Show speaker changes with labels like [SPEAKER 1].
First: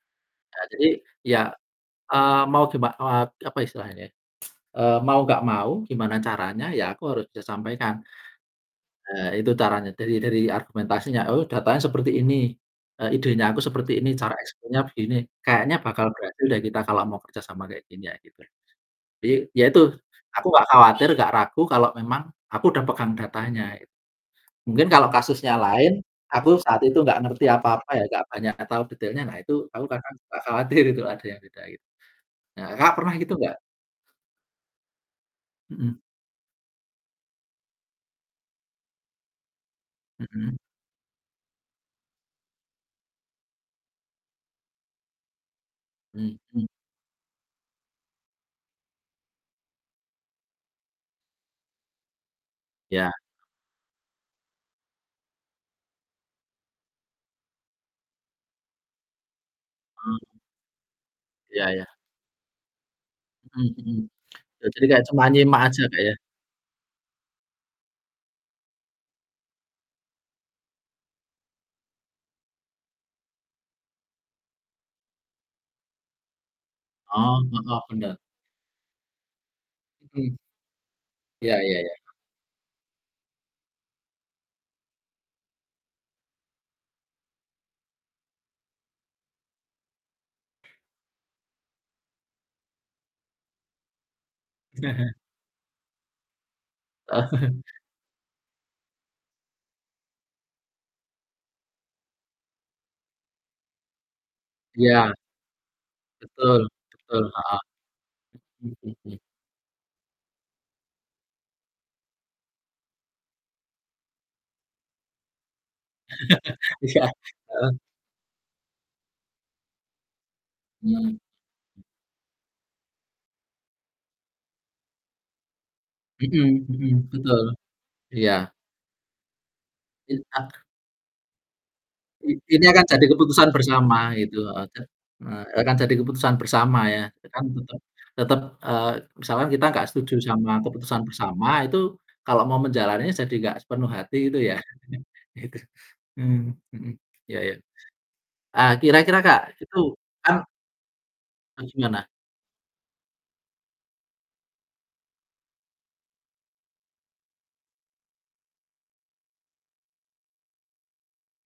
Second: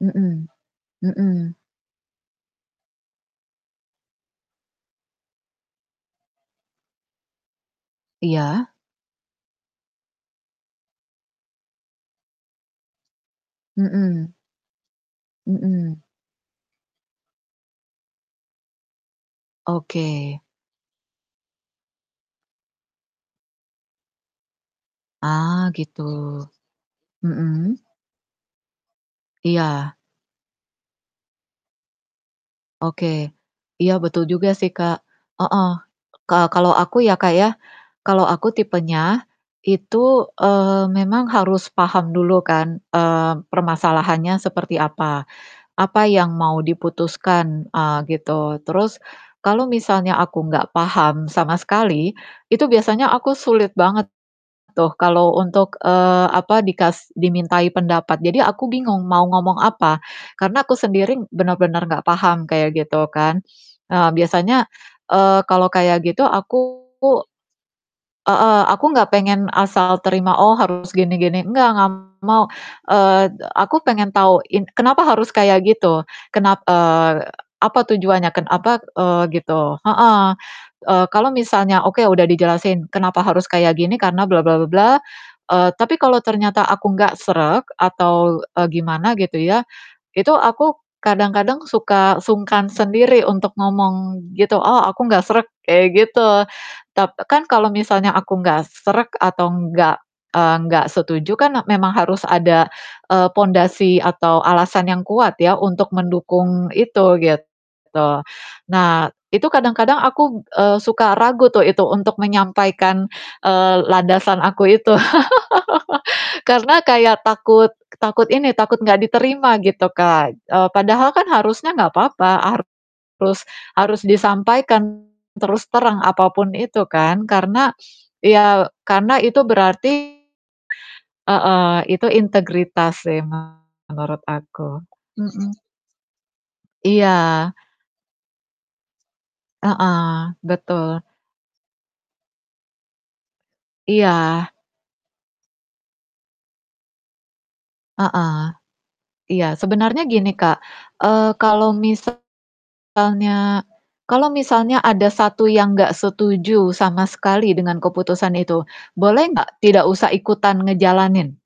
[SPEAKER 1] Mhm,
[SPEAKER 2] Nah jadi ya,
[SPEAKER 1] mhm.
[SPEAKER 2] eee, mau giman eee, apa istilahnya, eee, mau nggak mau gimana caranya ya aku harus bisa sampaikan.
[SPEAKER 1] Iya.
[SPEAKER 2] Nah itu caranya dari dari argumentasinya, oh datanya seperti ini, eee, idenya aku seperti ini, cara
[SPEAKER 1] Mhm.
[SPEAKER 2] eksekusinya begini, kayaknya
[SPEAKER 1] Mhm.
[SPEAKER 2] bakal berhasil deh kita kalau mau kerja sama kayak gini ya gitu. Jadi ya itu,
[SPEAKER 1] Oke.
[SPEAKER 2] aku gak khawatir gak ragu kalau memang aku udah pegang datanya. Mungkin kalau kasusnya
[SPEAKER 1] Ah,
[SPEAKER 2] lain
[SPEAKER 1] gitu,
[SPEAKER 2] aku saat itu gak ngerti
[SPEAKER 1] mhm.
[SPEAKER 2] apa-apa ya gak banyak tahu detailnya nah itu aku
[SPEAKER 1] Iya.
[SPEAKER 2] kadang suka khawatir itu ada yang beda it nah Kakak, pernah
[SPEAKER 1] Oke,
[SPEAKER 2] gitu nggak?
[SPEAKER 1] iya betul juga sih Kak, heeh,
[SPEAKER 2] Mhm.
[SPEAKER 1] ka kalau aku ya Kak, ya, kalau aku tipenya, itu,
[SPEAKER 2] Mhm.
[SPEAKER 1] eee, memang harus paham dulu kan, eee, permasalahannya seperti apa, apa yang mau
[SPEAKER 2] Mhm.
[SPEAKER 1] diputuskan, eee, gitu terus, kalau misalnya aku nggak paham sama sekali, itu biasanya
[SPEAKER 2] Iya.
[SPEAKER 1] aku sulit banget, tuh kalau untuk, eee, apa dikas dimintai pendapat, jadi aku bingung mau ngomong apa,
[SPEAKER 2] Mmm.
[SPEAKER 1] karena aku sendiri
[SPEAKER 2] Iya iya.
[SPEAKER 1] benar-benar nggak paham kayak gitu kan.
[SPEAKER 2] Mhm mhm,
[SPEAKER 1] Ah, biasanya,
[SPEAKER 2] jadi ini kayak cuma
[SPEAKER 1] eee,
[SPEAKER 2] nyimak
[SPEAKER 1] kalau
[SPEAKER 2] aja Kak,
[SPEAKER 1] kayak
[SPEAKER 2] ya.
[SPEAKER 1] gitu aku heeh, aku nggak pengen asal terima oh harus gini gini enggak enggak mau, eee, aku pengen tahu in kenapa harus kayak gitu. Kenap eee,
[SPEAKER 2] Oh,
[SPEAKER 1] apa
[SPEAKER 2] heeh, penda.
[SPEAKER 1] tujuannya, ken apa, eee, gitu, heeh.
[SPEAKER 2] Mhm.
[SPEAKER 1] Eee, kalau
[SPEAKER 2] Iya iya
[SPEAKER 1] misalnya
[SPEAKER 2] iya.
[SPEAKER 1] oke udah dijelasin kenapa harus kayak gini, karena bla bla bla bla, eee, tapi kalau ternyata aku nggak srek atau, eee, gimana gitu ya, itu aku kadang-kadang suka sungkan sendiri untuk ngomong gitu, "Oh aku nggak srek" kayak gitu. Tap kan kalau misalnya aku nggak srek atau enggak, eee, enggak setuju kan e memang harus ada, eee, pondasi atau alasan yang
[SPEAKER 2] Iya
[SPEAKER 1] kuat ya untuk
[SPEAKER 2] Betul,
[SPEAKER 1] mendukung itu
[SPEAKER 2] betul, heeh.
[SPEAKER 1] gitu. Nah
[SPEAKER 2] Mmm.
[SPEAKER 1] itu kadang-kadang aku, eee, suka ragu tuh itu untuk menyampaikan, eee, landasan aku itu. Karena
[SPEAKER 2] Iya,
[SPEAKER 1] kayak takut
[SPEAKER 2] heeh.
[SPEAKER 1] takut ini takut nggak diterima gitu Kak, eee, padahal
[SPEAKER 2] Heeh.
[SPEAKER 1] kan harusnya nggak apa-apa harus harus disampaikan, terus terang apa
[SPEAKER 2] Mhm
[SPEAKER 1] pun itu
[SPEAKER 2] mhm,
[SPEAKER 1] kan
[SPEAKER 2] betul,
[SPEAKER 1] karena
[SPEAKER 2] iya.
[SPEAKER 1] ya karena itu berarti,
[SPEAKER 2] Il ak
[SPEAKER 1] heeh, itu
[SPEAKER 2] I ini akan
[SPEAKER 1] integritas
[SPEAKER 2] jadi
[SPEAKER 1] sih
[SPEAKER 2] keputusan bersama
[SPEAKER 1] menurut
[SPEAKER 2] gitu, heeh,
[SPEAKER 1] aku,
[SPEAKER 2] te eh,
[SPEAKER 1] mhm.
[SPEAKER 2] akan jadi keputusan bersama ya, eee, kan
[SPEAKER 1] Iya.
[SPEAKER 2] tetep tetep, eee, misalkan kita gak setuju
[SPEAKER 1] Heeh,
[SPEAKER 2] sama keputusan
[SPEAKER 1] betul.
[SPEAKER 2] bersama itu, kalau mau menjalaninya jadi gak sepenuh hati itu
[SPEAKER 1] Iya.
[SPEAKER 2] ya, itu, mmm, mhm. Iya iya,
[SPEAKER 1] Heeh,
[SPEAKER 2] eee, kira-kira Kak,
[SPEAKER 1] iya
[SPEAKER 2] itu
[SPEAKER 1] sebenarnya gini
[SPEAKER 2] kan
[SPEAKER 1] Kak, eee,
[SPEAKER 2] Terus
[SPEAKER 1] kalau
[SPEAKER 2] gimana?
[SPEAKER 1] misalnya kalau misalnya ada 1 yang nggak setuju sama sekali dengan keputusan itu, boleh nggak tidak usah ikutan ngejalanin?